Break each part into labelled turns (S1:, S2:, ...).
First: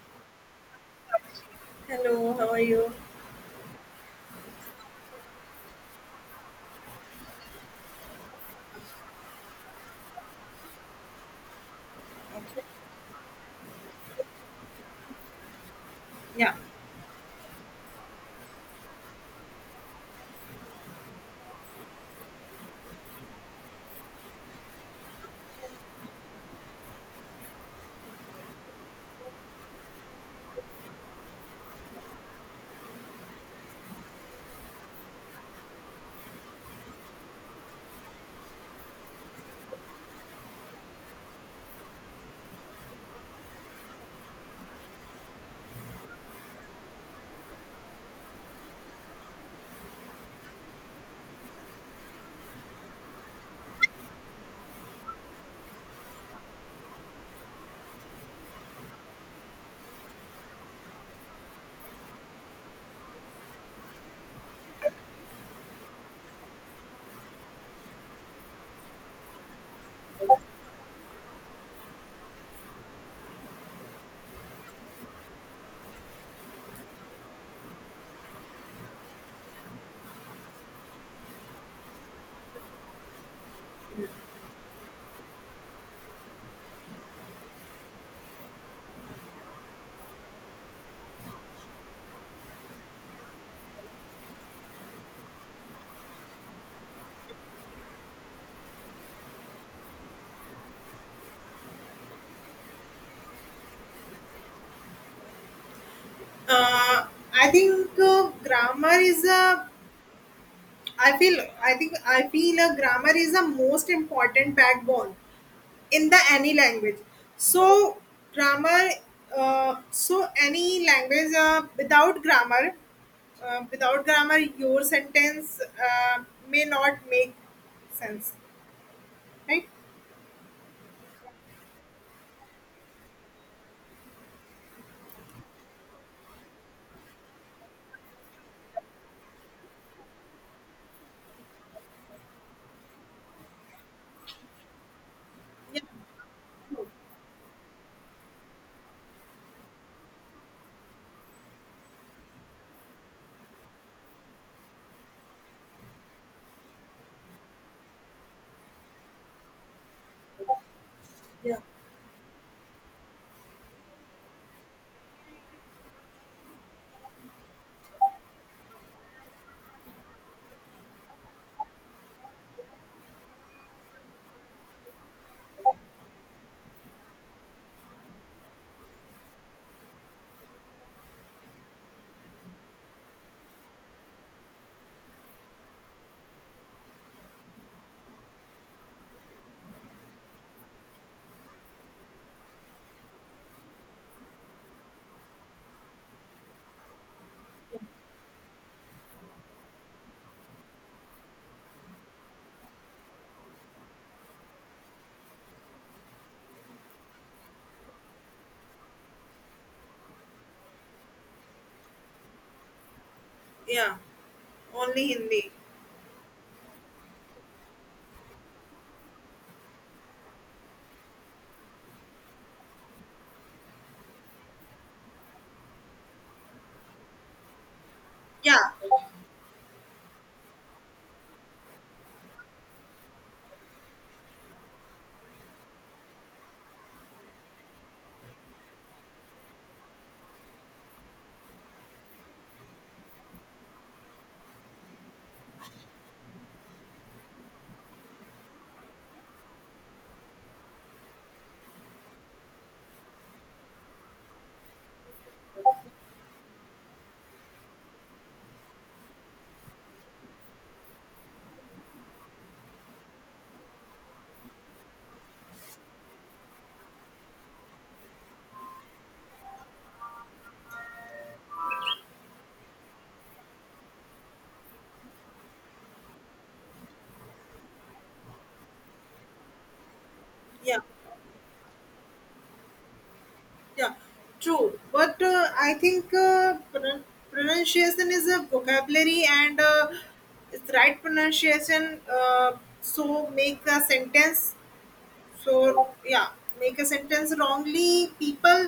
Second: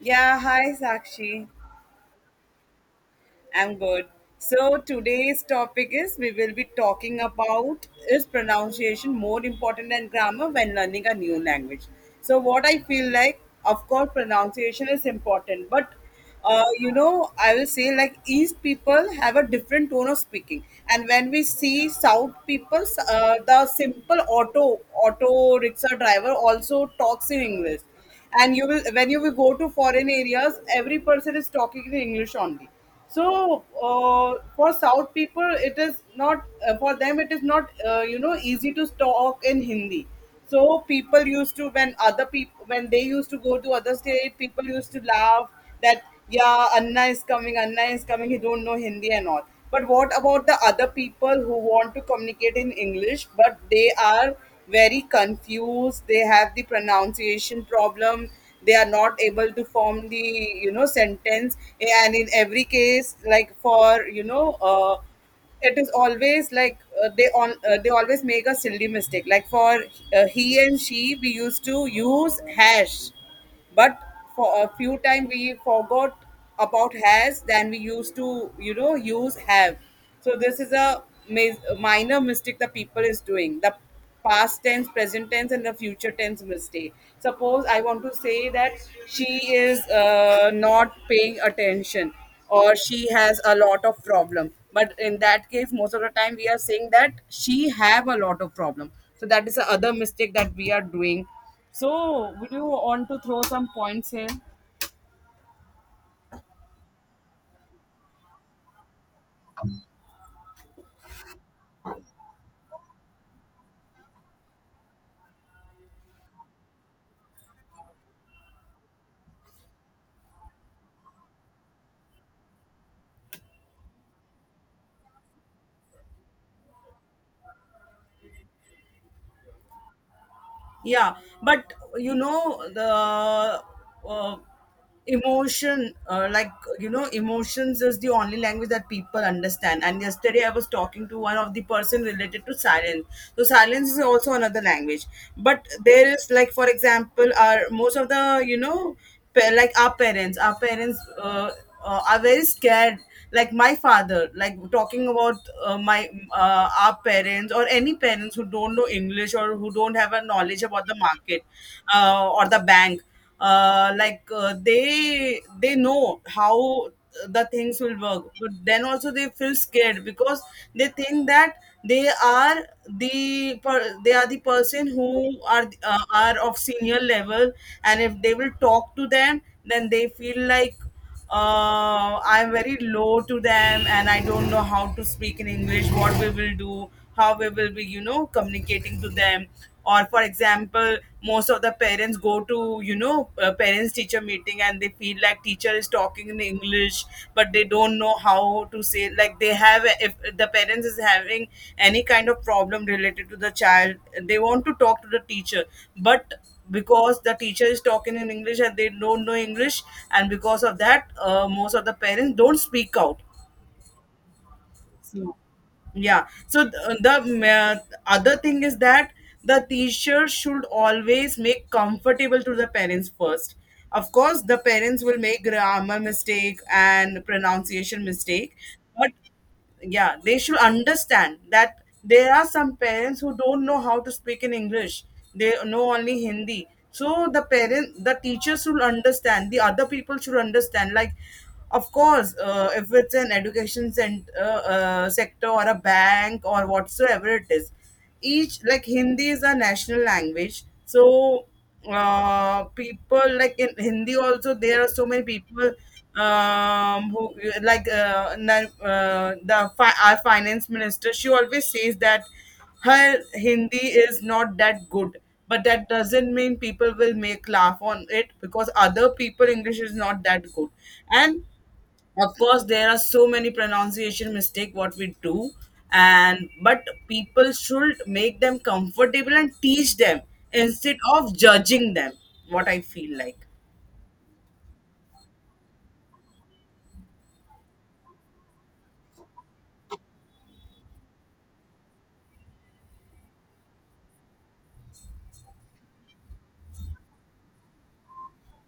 S1: Yeah, hi Sakshi.
S2: Hello, how are you?
S1: I'm good. So today's topic is we will be talking about is pronunciation more important than grammar when learning a new language. So
S2: Okay.
S1: what I feel like, of course, pronunciation is important, but
S2: Yeah.
S1: I will say like East people have a different tone of speaking. And when we see South people, the simple auto rickshaw driver also talks in English. And you will when you will go to foreign areas, every person is talking in English only. So uh, for South people it is not for them it is not easy to talk in Hindi. So people used to, when other people, when they used to go to other state, people used to laugh that, yeah, anna is coming, anna is coming, he don't know Hindi and all. But what about the other people who want to communicate in English but they are very confused, they have the pronunciation problem, they are not able to form the sentence. And in every case, like for it is always like they always make a silly mistake, like for he and she we used to use hash. But for a few time we forgot about has, than we used to use have. So this is a minor mistake the people is doing, the past tense, present tense and the future tense mistake. Suppose I want to say that she is not paying attention, or she has a lot of problem, but in that case most of the time we are saying that she have a lot of problem. So that is the other mistake that we are doing. So, would you want to throw some points here?
S2: Uh, I think grammar is a. I feel. I think. I feel a grammar is the most important backbone in the any language. So grammar. So any language without grammar, uh, without grammar, your sentence uh, may not make sense, right?
S1: Yeah, but the uh, emotion, like emotions is the only language that people understand. And yesterday I was talking to one of the person related to silence, so silence is also another language. But
S2: Yeah.
S1: there is like for example our most of the like our parents are very scared. Like my father like talking about my our parents or any parents who don't know English or who don't have a knowledge about the market,
S2: Yeah.
S1: or the bank, like they know how the things will work, but then also they feel scared because they think that they are they are the person who are of senior level. And if they will talk to them, then they feel like I'm very low to them and I don't know how to speak in English, what we will do, how we will be, communicating to them. Or, for example, most of the parents go to, parents teacher meeting, and they feel like teacher is talking in English, but they don't know how to say, like, they have, if the parents is having any kind of problem related to the child, they want to talk to the teacher. But because the teacher is talking in English and they don't know English, and because of that most of the parents don't speak out.
S2: Yeah. Only Hindi.
S1: Yeah. So the other thing is that the teacher should always make comfortable to the parents first. Of course, the parents will make grammar mistake and pronunciation mistake,
S2: Yeah.
S1: but yeah, they should understand that there are some parents who don't know how to speak in English. They know only Hindi. So the parent, the teacher should understand. The other people should understand. Like of course, if it's an education sector or a bank or whatsoever it is, each like Hindi is a national language. So people, like in Hindi also there are so many people who, our finance minister, she always says that her Hindi is not that good. But that doesn't mean people will make laugh on it because other people English is not that good. And of course there are so many pronunciation mistake what we do, and but people should make them comfortable and teach them
S2: Yeah.
S1: instead of judging them, what I feel like.
S2: Yeah, true. But I think pronunciation is a vocabulary and it's right pronunciation. So make a sentence. So yeah, make a sentence wrongly. People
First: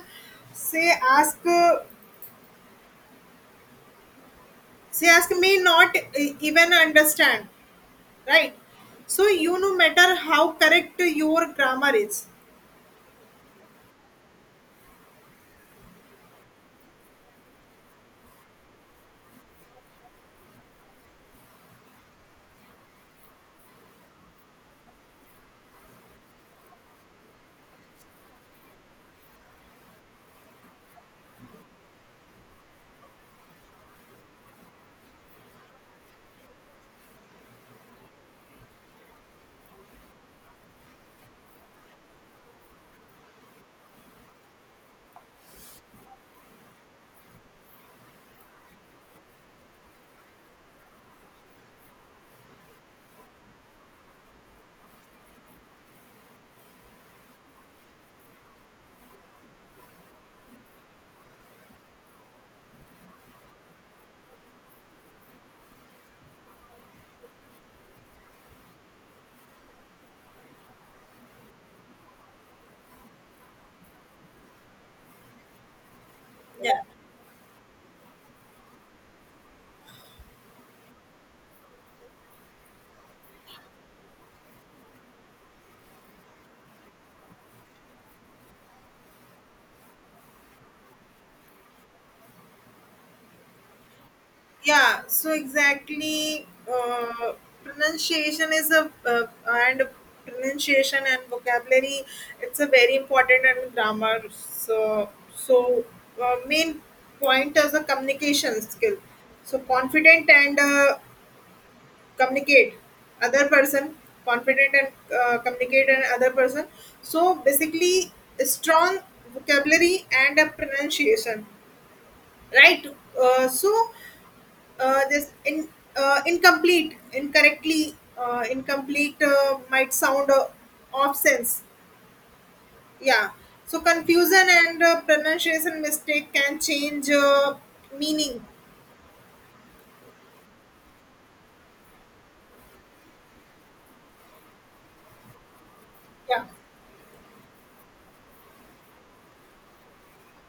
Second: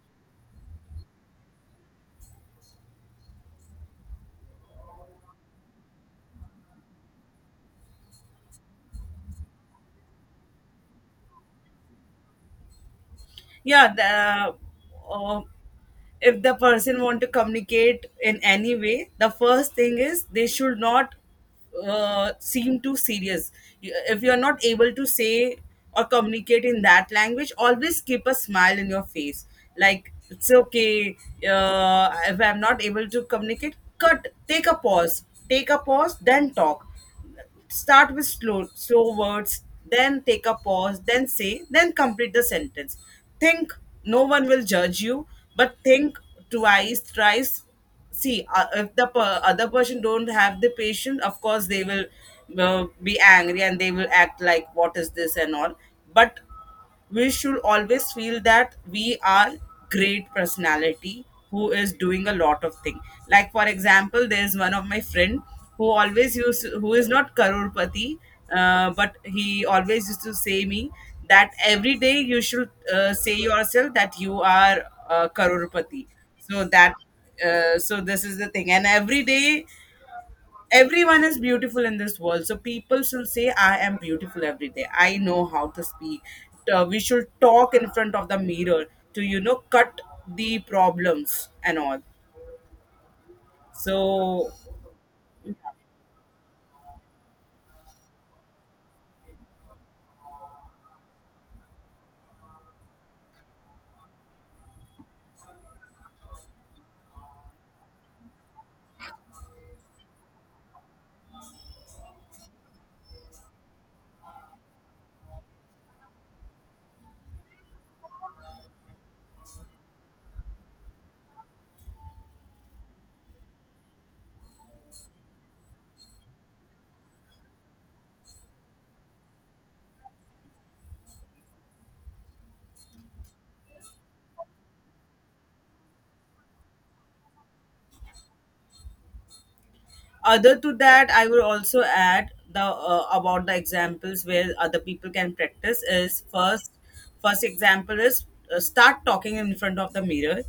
S2: say ask, uh, say ask may not even understand, right? So you no matter how correct your grammar is.
S1: Yeah, uh, if the person want to communicate in any way, the first thing is they should not seem too serious. If you're not able to say or communicate in that language, always keep a smile in your face, like it's okay. If I'm not able to communicate, cut, take a pause, take a pause, then talk. Start with slow slow words, then take a pause, then say, then complete the sentence. Think no one will judge you, but think twice, thrice. See, if the other person don't have the patience, of course they will be angry and they will act like what is this and all. But we should always feel that we are great personality who is doing a lot of thing. Like for example, there is one of my friend who who is not karorpati, but he always used to say me that every day you should say yourself that you are karorpati, so that so this is the thing. And every day, everyone is beautiful in this world, so people should say I am beautiful every day, I know how to speak. We should talk in front of the mirror to cut the problems and all. So
S2: Yeah, so exactly, uh, pronunciation is a, and pronunciation and vocabulary, it's a very important, and grammar. So main point is a communication skill. So confident and communicate other person. Confident and communicate and other person. So basically, strong vocabulary and a pronunciation, right? So this in incomplete incorrectly, incomplete might sound off sense. Yeah, so confusion and pronunciation mistake can change meaning.
S1: other to that, I would also add the about the examples where other people can practice is
S2: Yeah.
S1: first. First example is start talking in front of the mirror,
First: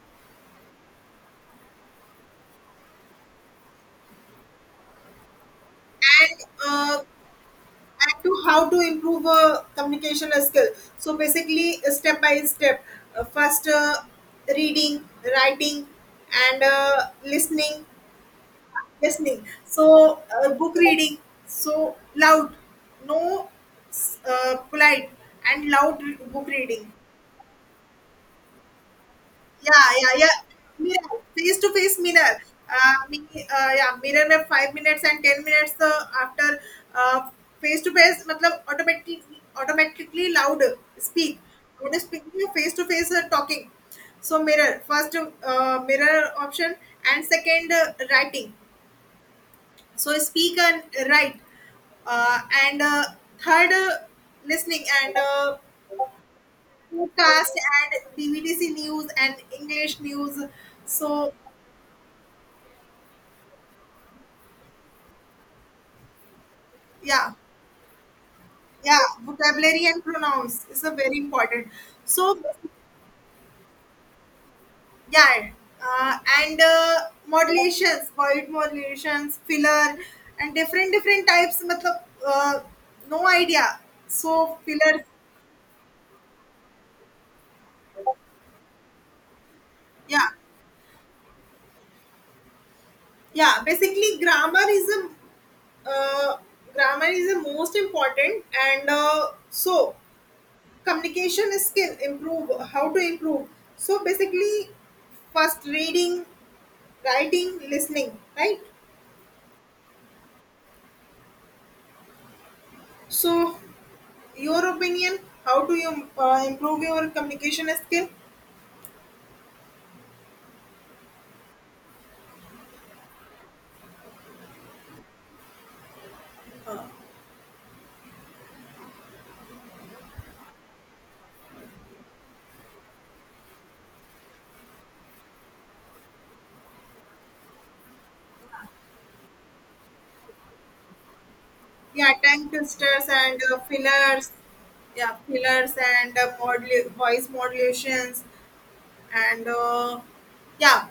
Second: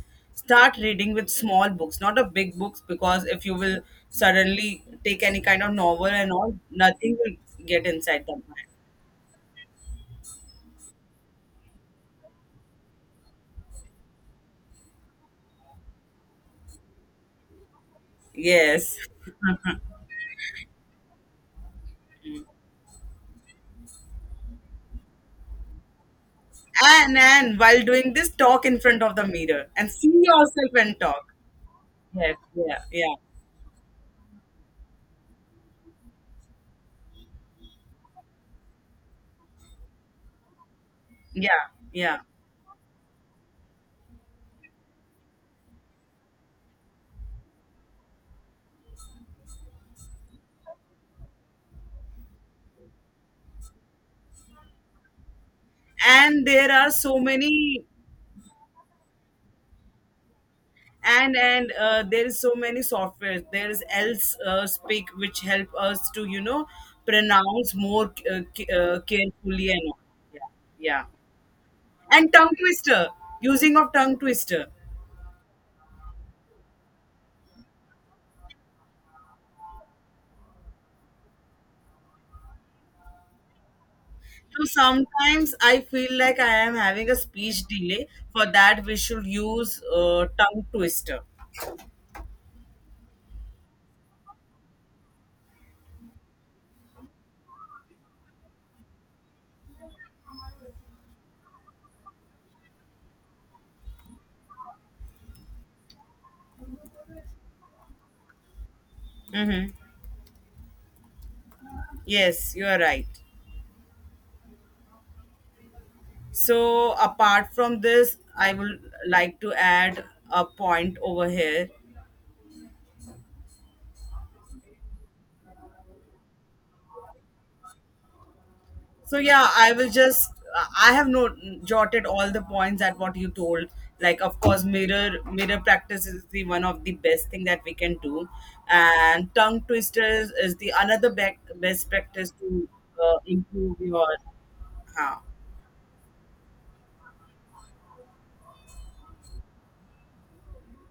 S1: start reading with small books, not a big books, because if you will suddenly take any kind of novel and
S2: and
S1: all,
S2: uh,
S1: nothing will get
S2: and
S1: inside
S2: to
S1: the mind.
S2: how to improve communication skill. So basically, step by step, first reading, writing, and listening.
S1: Yes.
S2: Listening. So book reading, so loud. No, polite and loud book reading.
S1: And while doing this, talk in front of the mirror
S2: Yeah,
S1: and see
S2: yeah, yeah.
S1: yourself and
S2: Mirror,
S1: talk.
S2: face to face mirror.
S1: Yes, yeah,
S2: uh,
S1: yeah,
S2: me, yeah, mirror में 5 minutes and 10 minutes. The after, uh, face to face मतलब automatically, automatically loud speak.
S1: yeah,
S2: What is
S1: yeah.
S2: speaking face to face, talking? So mirror first, mirror option. And second, writing. So speak and write, uh, and third, listening, and
S1: And there are so
S2: podcast
S1: many,
S2: and dvdc news and english news. So
S1: and there is so many software, there is else speak, which help us to
S2: yeah.
S1: pronounce more
S2: Yeah,
S1: carefully and
S2: vocabulary
S1: all.
S2: and
S1: Yeah,
S2: pronouns is a
S1: yeah.
S2: very important.
S1: And
S2: So
S1: tongue twister, using of tongue twister.
S2: yeah, and modulations, void modulations, filler, and different different types, matlab, no idea. So
S1: So
S2: filler,
S1: sometimes I feel like I am having a speech delay, for that we should use
S2: yeah.
S1: tongue twister.
S2: Yeah, basically grammar is a, uh, grammar is the most important, and so communication skill improve, how to improve. So basically, first reading, writing, listening, right?
S1: Mm-hmm. Yes, you are right.
S2: So your opinion, how do you improve
S1: So
S2: your
S1: apart
S2: communication
S1: from
S2: skill?
S1: this, I would like to add a point over here. So yeah, I will just I have not jotted all the points that what you told. Like of course, mirror mirror practice is the one of the best thing that we can do, and tongue twisters is the another best
S2: Yeah,
S1: practice
S2: tongue
S1: to
S2: twisters and
S1: improve your.
S2: fillers. Yeah,
S1: Huh?
S2: fillers and voice modulations, and yeah,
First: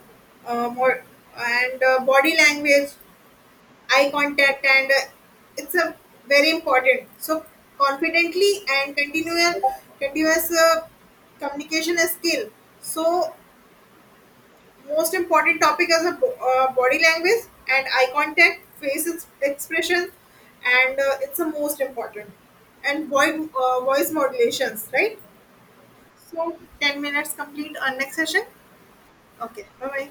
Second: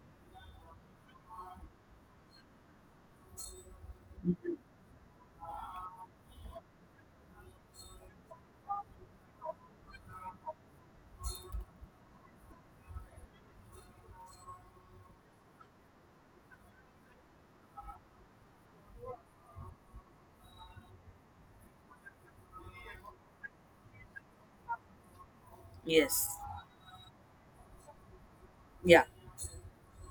S2: more, and body language, eye contact, and it's a very important. So confidently and continual, continuous communication is skill. So most important topic is a body language and eye contact, face expression, and it's the most important. And voice voice modulations, right?
S1: Yes,
S2: So 10 minutes complete on next session.
S1: yeah.
S2: Okay, bye bye.